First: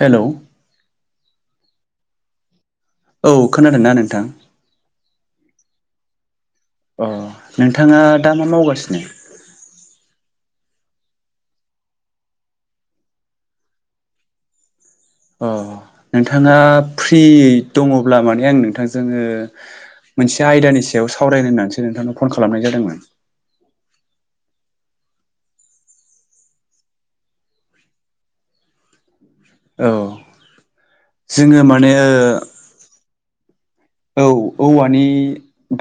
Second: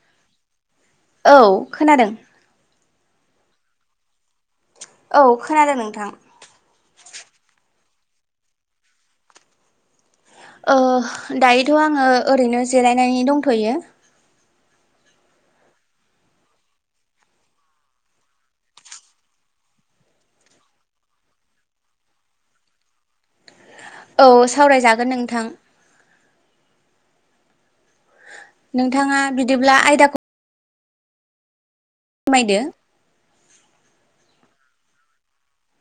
Hello! औ खोनादों। औ खोनादोंना नोंथां? औ खोनादों नोंथां। अ नोंथाङा दा मा मावगासिनो? ओ दायोथ' आङो ओरैनो जिरायनानै दंथ'यो। अ नोंथाङा फ्रि दङब्ला माने आं नोंथांजोङो मोनसे आयदानि सायाव सावरायनोाय होननानैसो नोंथां नाव फन खालामनाय जादोंमोन। औ सावरायजागोन नोंथां। नोंथाङा बिदिब्ला औ आयदाखौ जोङो माने फोरमायदो। औ। औवानि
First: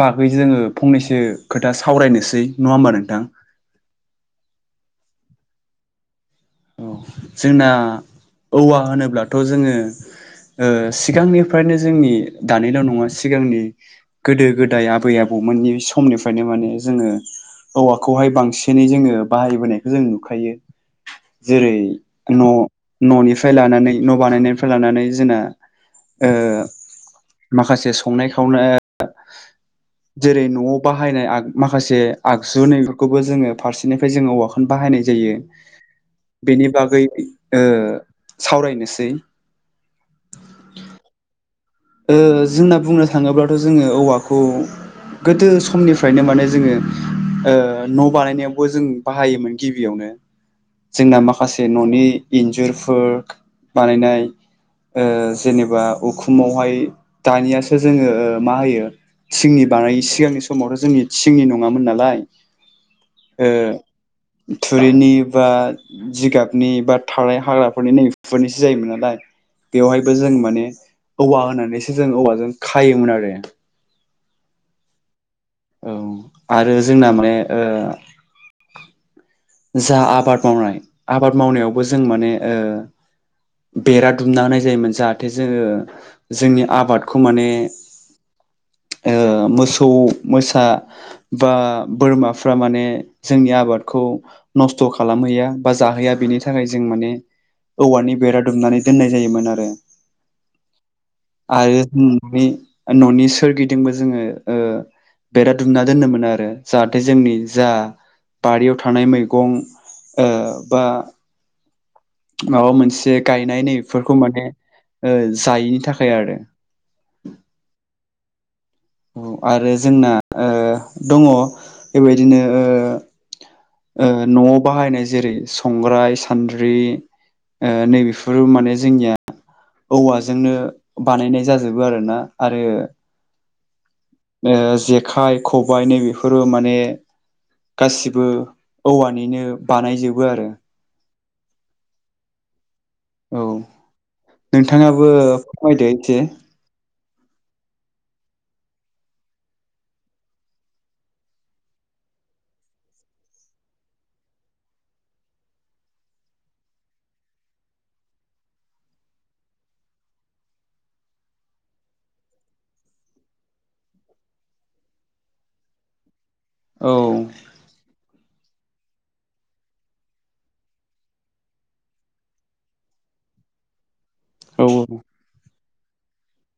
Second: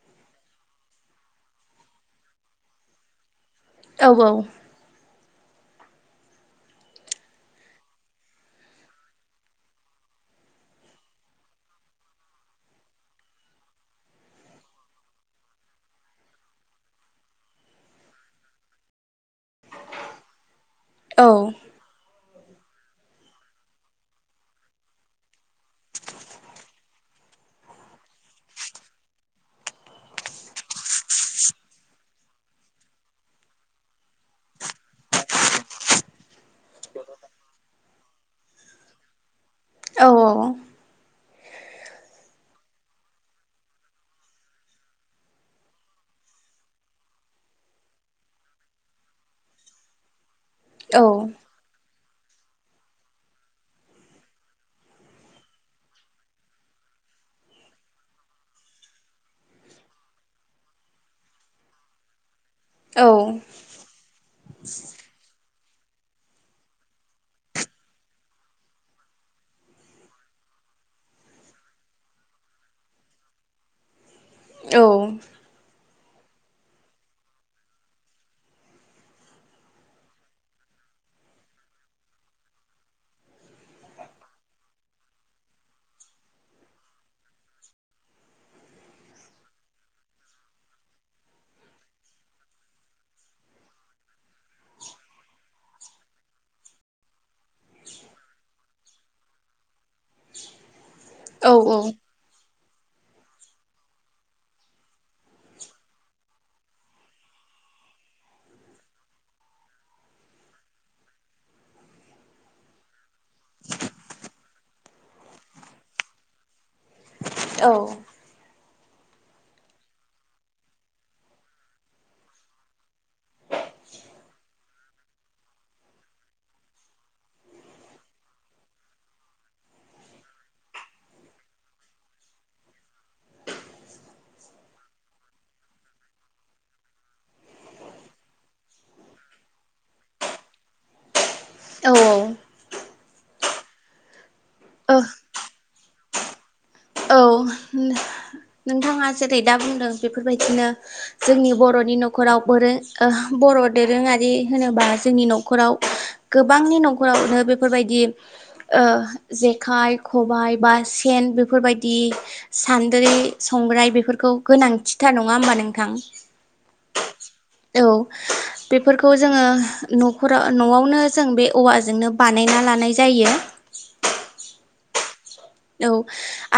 बागै जोङो फंनैसो खोथा सावरायनोसै नङा होमबा नोंथां? औ औ। औ जोंना औवा होनोब्लाथ' जोङो ओ सिगांनिफ्रायनो जोंनि दानिल' नङा सिगांनि गोदो गोदाय आबै आबौ औ मोननि समनिफ्रायनो माने जोङो औवाखौहाय बांसिनै जोङो बाहायबोनायखौ जों नुखायो औ जेरै न' न'निफ्राय लानानै न' बानायनायनिफ्राय लानानै जोना ओ माखासे संनाय खावनाय जेरै न'आव बाहायनाय माखासे आगजु नैफोरखौबो जोङो फारसेनिफ्राय जोङो औवाखौनो बा हायनाय जायो बेनि बागै ओ सावरायनोसै। औ ओ जोंना बुंनो थाङोब्लाथ' जोङो औवाखौ गोदो समनिफ्रायनो माने जोङो न' बानायनायावबो जों बाहायोमोन गिबियावनो। औ जोंना माखासे न'नि इन्जुरफोर बानायनाय ओ जेनेबा उखुमाव हाय दानियासो जोङो मा होयो थिंनि बानायो सिगांनि समावथ' जोंनि थिंनि नङामोन नालाय औ ओ थुरिनि बा जिगाबनि बा थानाय हाग्राफोरनि नैबेफोरनिसो जायोमोन नालाय बेवहायबो जों माने औवा होनानैसो जों औवाजों खायोमोन आरो औ औ आरो जोंना माने जा आबाद मावनाय आबाद मावनायावबो जों माने बेरा दुमना होनाय जायोमोन जाहाथे जोङो जोंनि आबादखौ माने [inaudible] ओ मोसौ मोसा बा बोरमाफ्रा माने जोंनि आबादखौ नस्थ' खालामहैया बा जाहोया बेनि थाखाय जों माने औवानि बेरा दुमनानै दोननाय जायोमोन आरो औ आरो जों न'नि न'नि सोरगिदिंबो जोङो बेराद दुमना दोननो मोन आरो जाहाथे जोंनि जा बारियाव थानाय मै गं ओ बा माबा मोनसे गायनाय नैफोरखौ माने ओ जायैनि थाखाय आरो औ आरो जोंना दङ बेबायदिनो ओ न'आव बाहायनाय जेरै संग्राय सान्द्रि ओनैबेफोर माने जोंनिया औवाजोंनो बानायनाय जाजोबो आरोना आरो जेखाइ खबायाइ नै बेफोरो माने गासिबो औवानिनो बानायजोबो आरो औ औ औ ओ नोंथाङाबो फोरमायदो एसे औ नोंथाङा जेरै दा बुंदों बेफोरबायदिनो जोंनि बर' न'खाव बर' दोरोङारि होनोबा जोंनि न'खराव गोबांनि न'खरावनो बेफोरबायदि जेखाइ खबाय बा सेन बेफोरबायदि बिदि सान्द्रि संग्राय बेफोरखौ गोनांथिथार नङा होमबा नोंथां औ औ बेफोरखौ जोङो न'खरा न'आवनो जों बे औवाजोंनो बानायना लानाय जायो। [inaudible] औ -औ औ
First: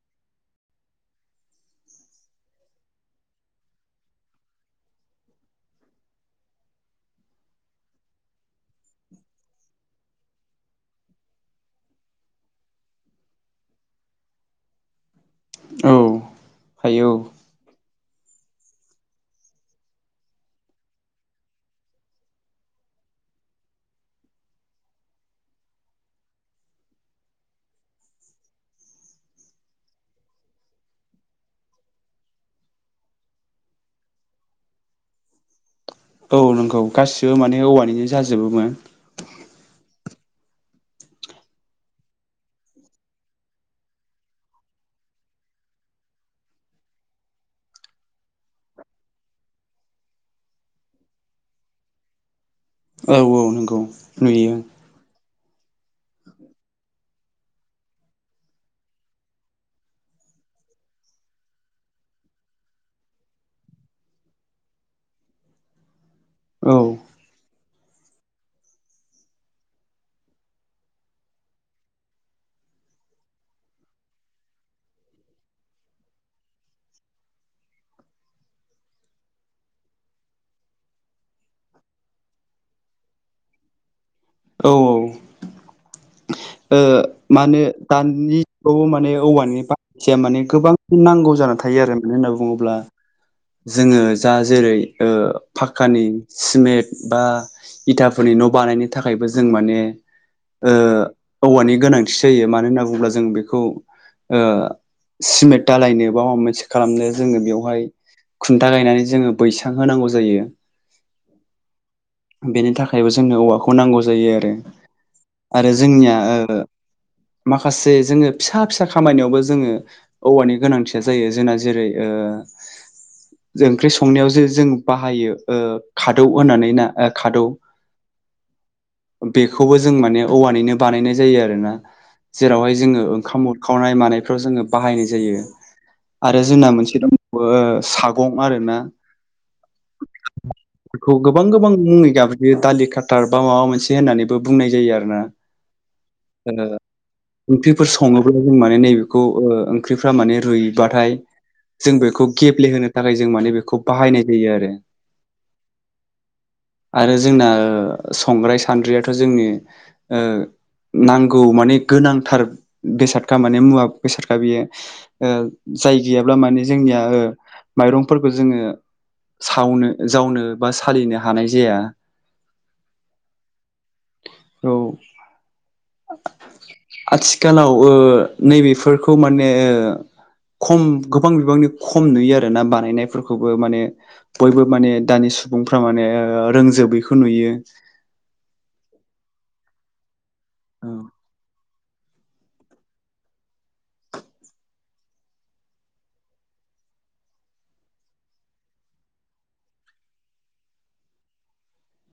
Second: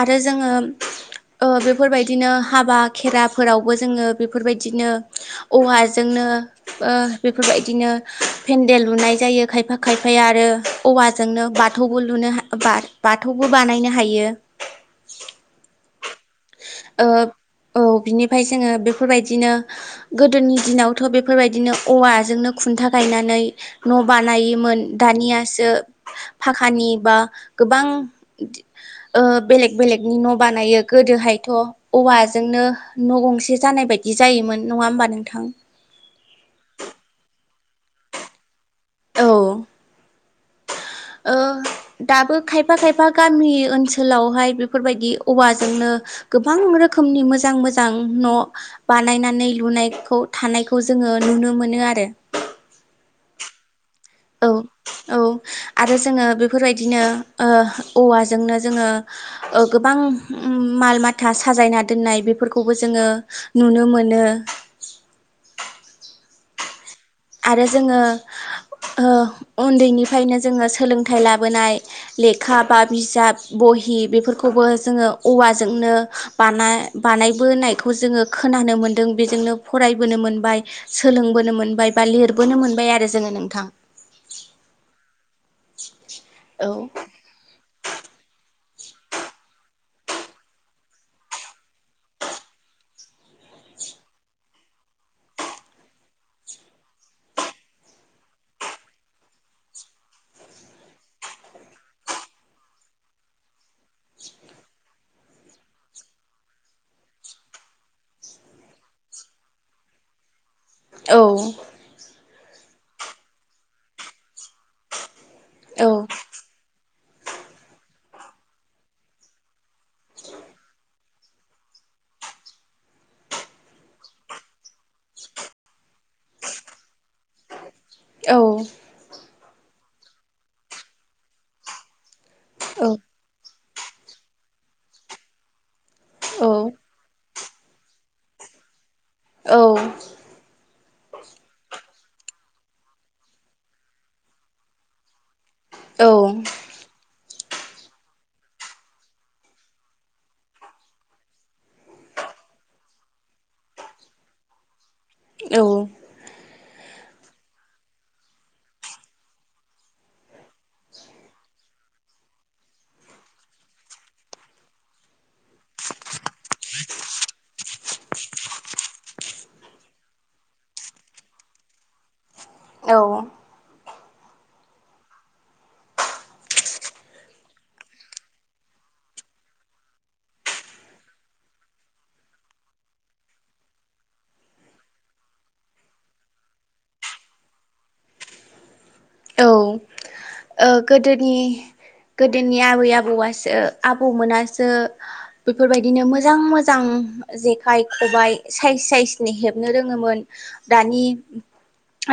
आरो जोङो ओ बेफोरबायदिनो हाबा खेराफोरावबो जोङो बेफोरबायदिनो औवाजों नो ओ बेफोरबायदिनो फेन्देल लुनाय जायो खायफा खायफाया आरो औवा जोंनो बाथौबो लुनो हा बाथौबो बानायनो हायो। औ ओ हायो औ। बिनिफ्राय जोङो बेफोरबायदिनो गोदोनि दिनावथ' बेफोरबायदिनो औवाजोंनो खुन्था गाय नानै न' बानायोमोन दानियासो फाखानि बा गोबां ओ बेलेग बेलेगनि न' बानायो गोदोहाय थ' औवाजोंनो न' गंसे जानाय बायदि जायोमोन नङा होमबा नोंथां औ नंगौ गासिबो माने औवानिनो जाजोबोमोन। औ ओ दाबो खायफा- खायफा गामि ओनसोलावहाय बेफोरबायदि औवाजोंनो गोबां रोखोमनि मोजां मोजां न' बानायनानै लुनायखौ थानायखौ जों ङो नुनो मोनो आरो। औ -औ नंगौ औ नुयो। औ आरो जोङो बेफोरबायदिनो ओ औवाजोंनो जोङो गोबां उम माल माथा साजायना दोननाय बेफोरखौबो जोङो नुनो मोनो। औ आरो जोङो ओ उन्दैनिफायनो जोङो सोलोंथाइ लाबोनाय ले खा बा बिजाब बहि बेफोरखौबो जोङो औवाजोंनो बानाय- बानाय बोनायखौ जोङो खोनानो मोनदों बेजोंनो फरायबोनो मोनबाय सोलोंबोनो मोनबाय बा लिरबोनो मोनबाय आरो जोङो नोंथां। औ औ औ ओ मा होनो दाननि खौबो माने औवानि [inaudible] माने गोबां नांगौ जानानै थायो आरो मानो होनना बुङोब्ला जोङो जा जेरै ओ पाक्कानि सिमेट बा इथाफोरनि न' बानायनो थाखायबो जों माने ओ औवानि गोनांथि जायो मानो होनना बुंब्ला जों बेखौ ओ सिमेट दालायनो बा माबा मोनसे खालामनो जोङो बेवहाय खुन्था गायनानै जोङो बैसां होनांगौ जायो। औ बेनि थाखायबो जोंनो औवाखौ नांगौ जायो आरो आरो औ जोंनिया ओ माखासे जोङो फिसा फिसा खामानिनायावबो जोङो औवानि गोनांथिया जायो जोंना जेरै ओ ओ जों ओंख्रि संनायाव जे जों बाहायो ओ खादौ होननानै ना ओ खादौ औ बेखौबो जों माने औवानिनो बानायनाय जायो आरोना। जेरावहाय औ जोङो ओंखाम उरखावनाय मानायफ्राव जोङो बाहायनाय जायो। आरो जोंना औ मोनसे दंबावो सागं आरोना [inaudible] बेखौ गोबां- गोबां मुङै गाबज्रियो दालि खाथार बा माबा मोनसे होननानैबो बुंनाय जायो आरो ना। औ ओ ओंख्रिफोर सङोब्ला जों माने नै बेखौ ओ ओंख्रिफोरा माने रुयबाथाय जों बेखौ गेब्लेहोनो थाखाय जों माने बेखौ बाहायनाय जायो आरो। आरो जोंना ओ संग्राय सान्द्रियाथ' जोंनि ओ नांगौ माने गोनांथार बेसादखा माने मुवा बेसादखा बियो ओ जाय गैयाब्ला माने जोंनिया माइरंफोरखौ जोङो । सावनो जावनो बा सालिनो हानाय जाया औ औ' आथिखालावबो नैबेफोरखौ माने खम गोबां बिबांनि ख'- - खम नुयो आरोना बानायनायफोरखौबो माने बयबो माने दानि सुबुंफ्रा माने रोंजोब- - बेखौ नुयो औ ओ गोदोनि गोदोनि आबै आबौ आसो आबौमोनासो बेफोरबायदिनो मोजां मोजां ओ जेखाइ खबाइ साइज साइजनि हेबनो रोङोमोन दानि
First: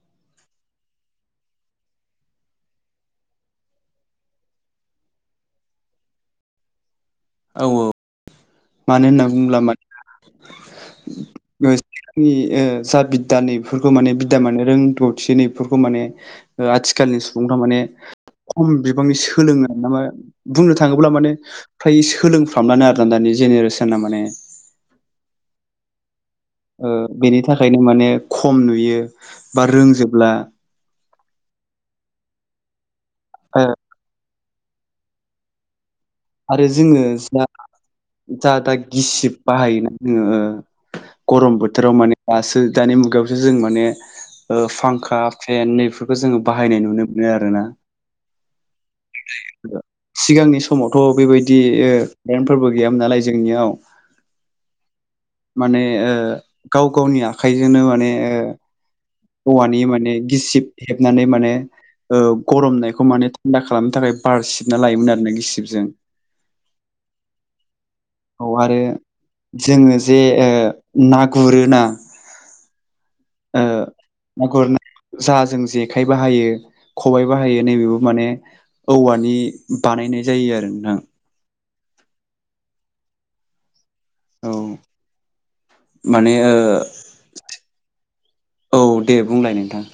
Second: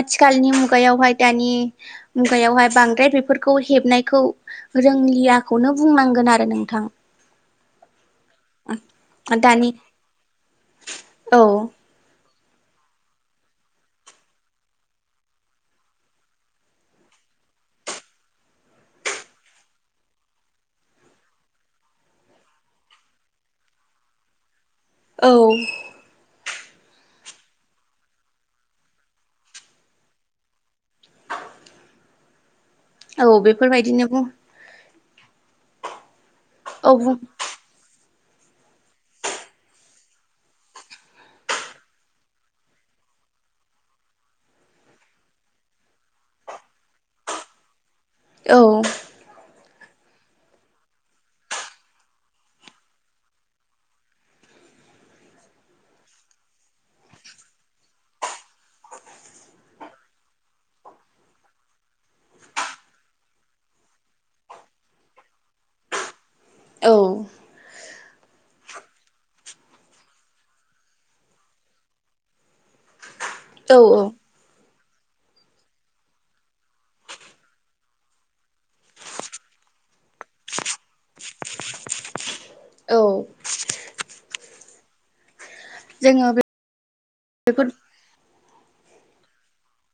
आथिखालनि मुगायावहाय दानि मुगायावहाय बांद्राय बेफोर फोरखौ हेबनायखौ रोंलियाखौनो बुंनांगोन आरो नोंथां औ औ मानो होनना बुङोब्ला दानि औ मानोनि ओ जा बिदा नैफोरखौ माने बिदा माने रोंगौथि नैफोरखौ माने आथिखालनि सुबुं माने खम बिबांनि सोलों ना बुंनो थाङोब्ला माने फ्राय सोलोंफ्रामानो आरोना दानि जेनेरेसना माने औ ओ बेनि थाखायनो माने खम नुयो बा रोंजोबब्ला औ ओ बेफोरबायदिनो बुं आरो औ जोङो बुं जा जा दा गिसिब बाहायोना जोङो गरम बोथोराव माने दासो दानि मुगायावसो जों माने ओ फांखा फेन नैफोरखौ जोङो बाहायनाय नुनो मोनो आरोना औ सिगांनि समाव थ' बेबायदि ओ पेरेन्टफोरबो गैयामोन नालाय जोंनियाव माने ओ गाव गावनि आखाइजोंनो माने औवानि माने गिसिब हेबनानै माने ओ गर'मनायखौ माने थान्दा खालामनो थाखाय बार सिबना लायोमोन आरो ना गिसिबजों औ [inaudible] औ आरो जोङो जे ओ ना गुरोना औ औ जाजों जेखाइ बाहायो खबाइ बाहायो नैबेबो माने औवानि बानायनाय जायो आरो ना थां औ औ जोङो माने बेफोर ओ औ दे बुंलाय नोंथां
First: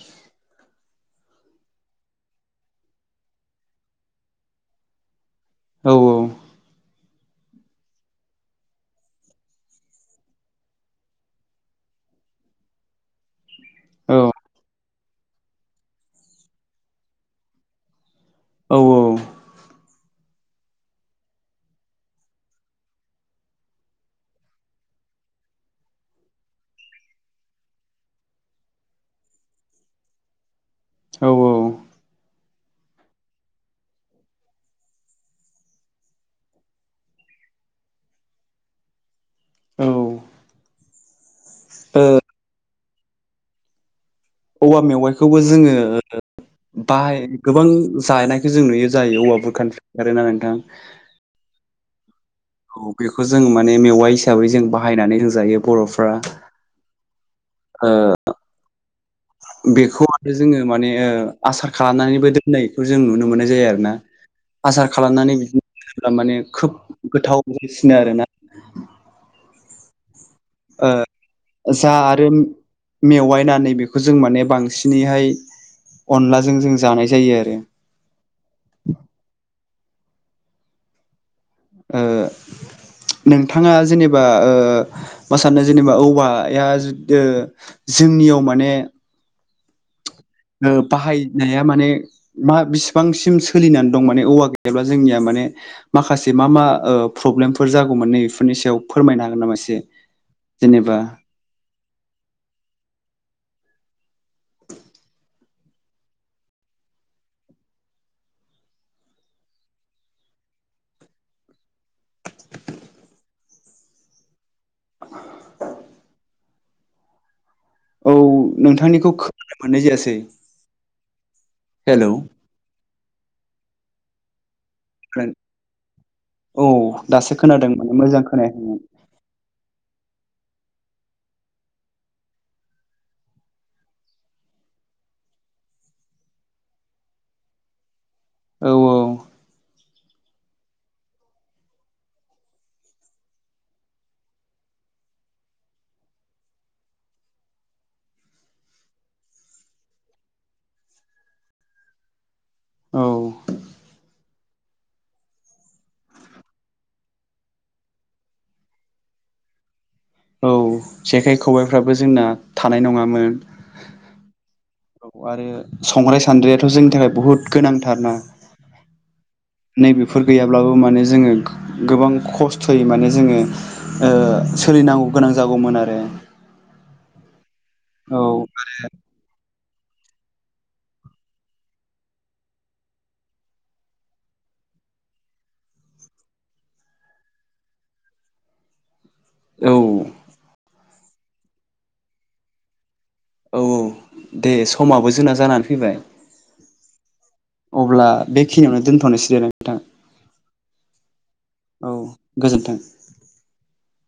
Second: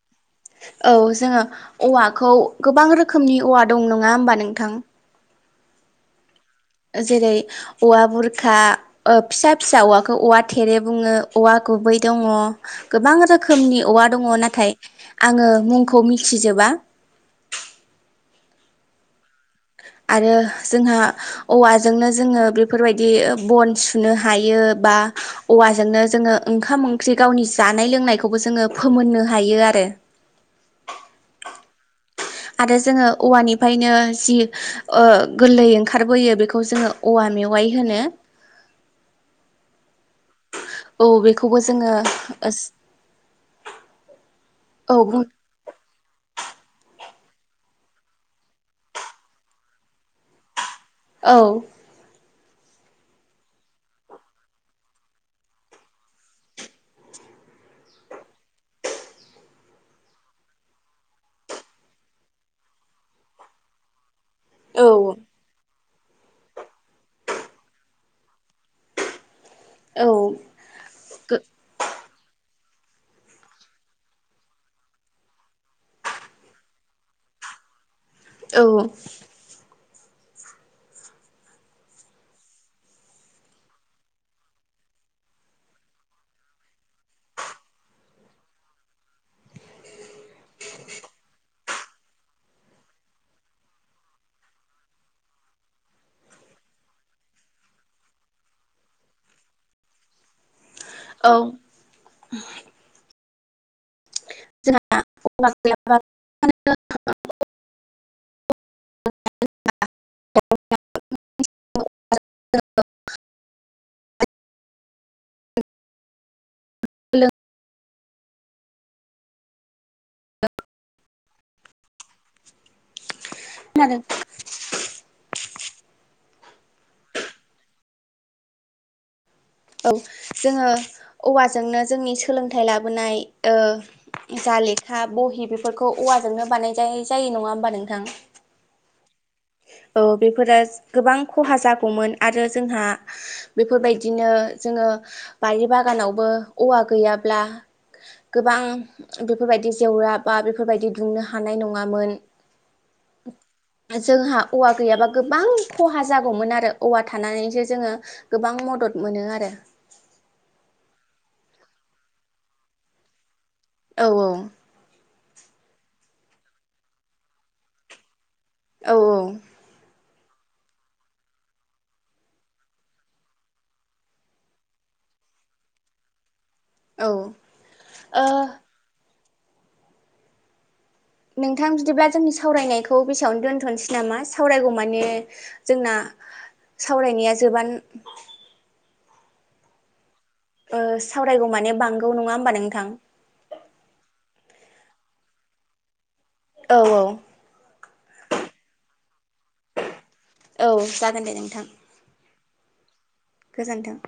औ जोङो औवाखौ गोबां रोखोमनि औवा दं नङा होमबा नोंथां औ औ जेरै औवा बुरखा ओ फिसा फिसा औवाखौ औवा थेरे बुङो औवाखौ बै दङ गोबां रो खोमनि औवा औ दङ नाथाइ आङो मुखौ मिथिजोबा औ औ आरो जोंहा औवाजोंनो जोङो बेफोरबायदि बन सुनो हायो । ओ बा औवाजोंनो जोङो ओंखाम ओंख्रि गावनि जानाय लोंनायखौबो जोङो फोमोननो हायो। [unintelligible] औ औ आरो जोङो औवानिफ्रायनो जि ओ गोरलै ओंखारबोयो बेखौ जोङो औवा मेवाइ होनो। ओ औ बेखौबो जोङो ओ औवा मेवाइखौबो जोङो ओ ओ बाहाय गोबां जानायखो जों नुयो जायो औवाफोर बुरखानिफ्राय आरो ना नोंथां। औ। औ बेखौ जों माने मेवाइ हिसाबै जों बाहायनानै होजायो बर'फ्रा। ओ बेखौ आरो जोङो माने ओ आसार खालामनानैबो दोननायखौ जों नुनो मोननाय जायो आरो ना। औ आसार खालामनानै बिदिनो दोनोब्ला माने खोब गोथाव बायसिनो आरोना। ओ जा आरो मेवायनानै बेखौ जों माने बांसिनैहाय अनलाजों जों जानाय जायो आरो औ ओ नोंथाङा जेनेबा ओ मा सादो जेनेबा औवाया ओ जोंनियाव माने ओ बाहायनाया माने मा बिसिबांसिम सोलिनानै दं माने औवा गैयाब्ला जोंनिया मा माने माखासे मा मा ओ प्रब्लेमफोर जागौमोन नै बेफोरनि सायाव फोरमायनो हागोन नामा एसे? [inaudible] औ [unintelligible] [inaudible] [inaudible] [unintelligible] औ नोंथांनिखौ खोनानो मोननाय जायासै। ओ हेलौ। खोनादों औ दासो खोनादों माने मोजां खोनायाखैमोन। औ जोङो औवाजोंनो जोंनि सोलोंथाइ लाबोनाय ओ जा लेखा बहि बेफोरखौ औवाजोंनो बानायजाय जायो नङा होमबा नोंथां। औ औ। औ बेफोरो गोबां खहा जागौमोन आरो जोंहा बेफोरबायदिनो जोङो ओ बारि बागानावबो औवा गैयाब्ला गोबां बेफोरबायदि जेवरा बा बेफोरबायदि दुंनो हानाय नङामोन। औ जोंहा औवा गैयाबा गोब्बां खहा जागौमोन आरो औवा थानानैसो जोङो गोबां मदद मोनो आरो। औ जेखाइ खबायफ्राबो जोंना थानाय नङामोन। औ औ। औ आरो संग्राय सान्द्रिायाथ' जोंनि थाखाय बुहुद गोनांथारना। औ औ। बिफोर गैयाब्लाबो माने जोङो गो-गोबां खस्थ'यै माने जोङो ओ सोलि नांगौ गोनां जागौमोन आरो। औ। ओ औ आरो नोंथां बिदिब्ला जोंनि सावरायनायखौ बेसेयावनो दोन्थ'नसै नामा सावरायगौ माने जोंना [inaudible] सावरायनाया जोबान औ। ओ सावरायगौ माने बांगौ नङा होम्बा नोंथां? औ औ दे समाबो जोंना जानानै फैबाय। औ औ। अब्ला बेखिनियावनो दोनथ'नोसै दे नोंथां औ जागोन दे नों - औ गोजोन्थों! गोजोनथों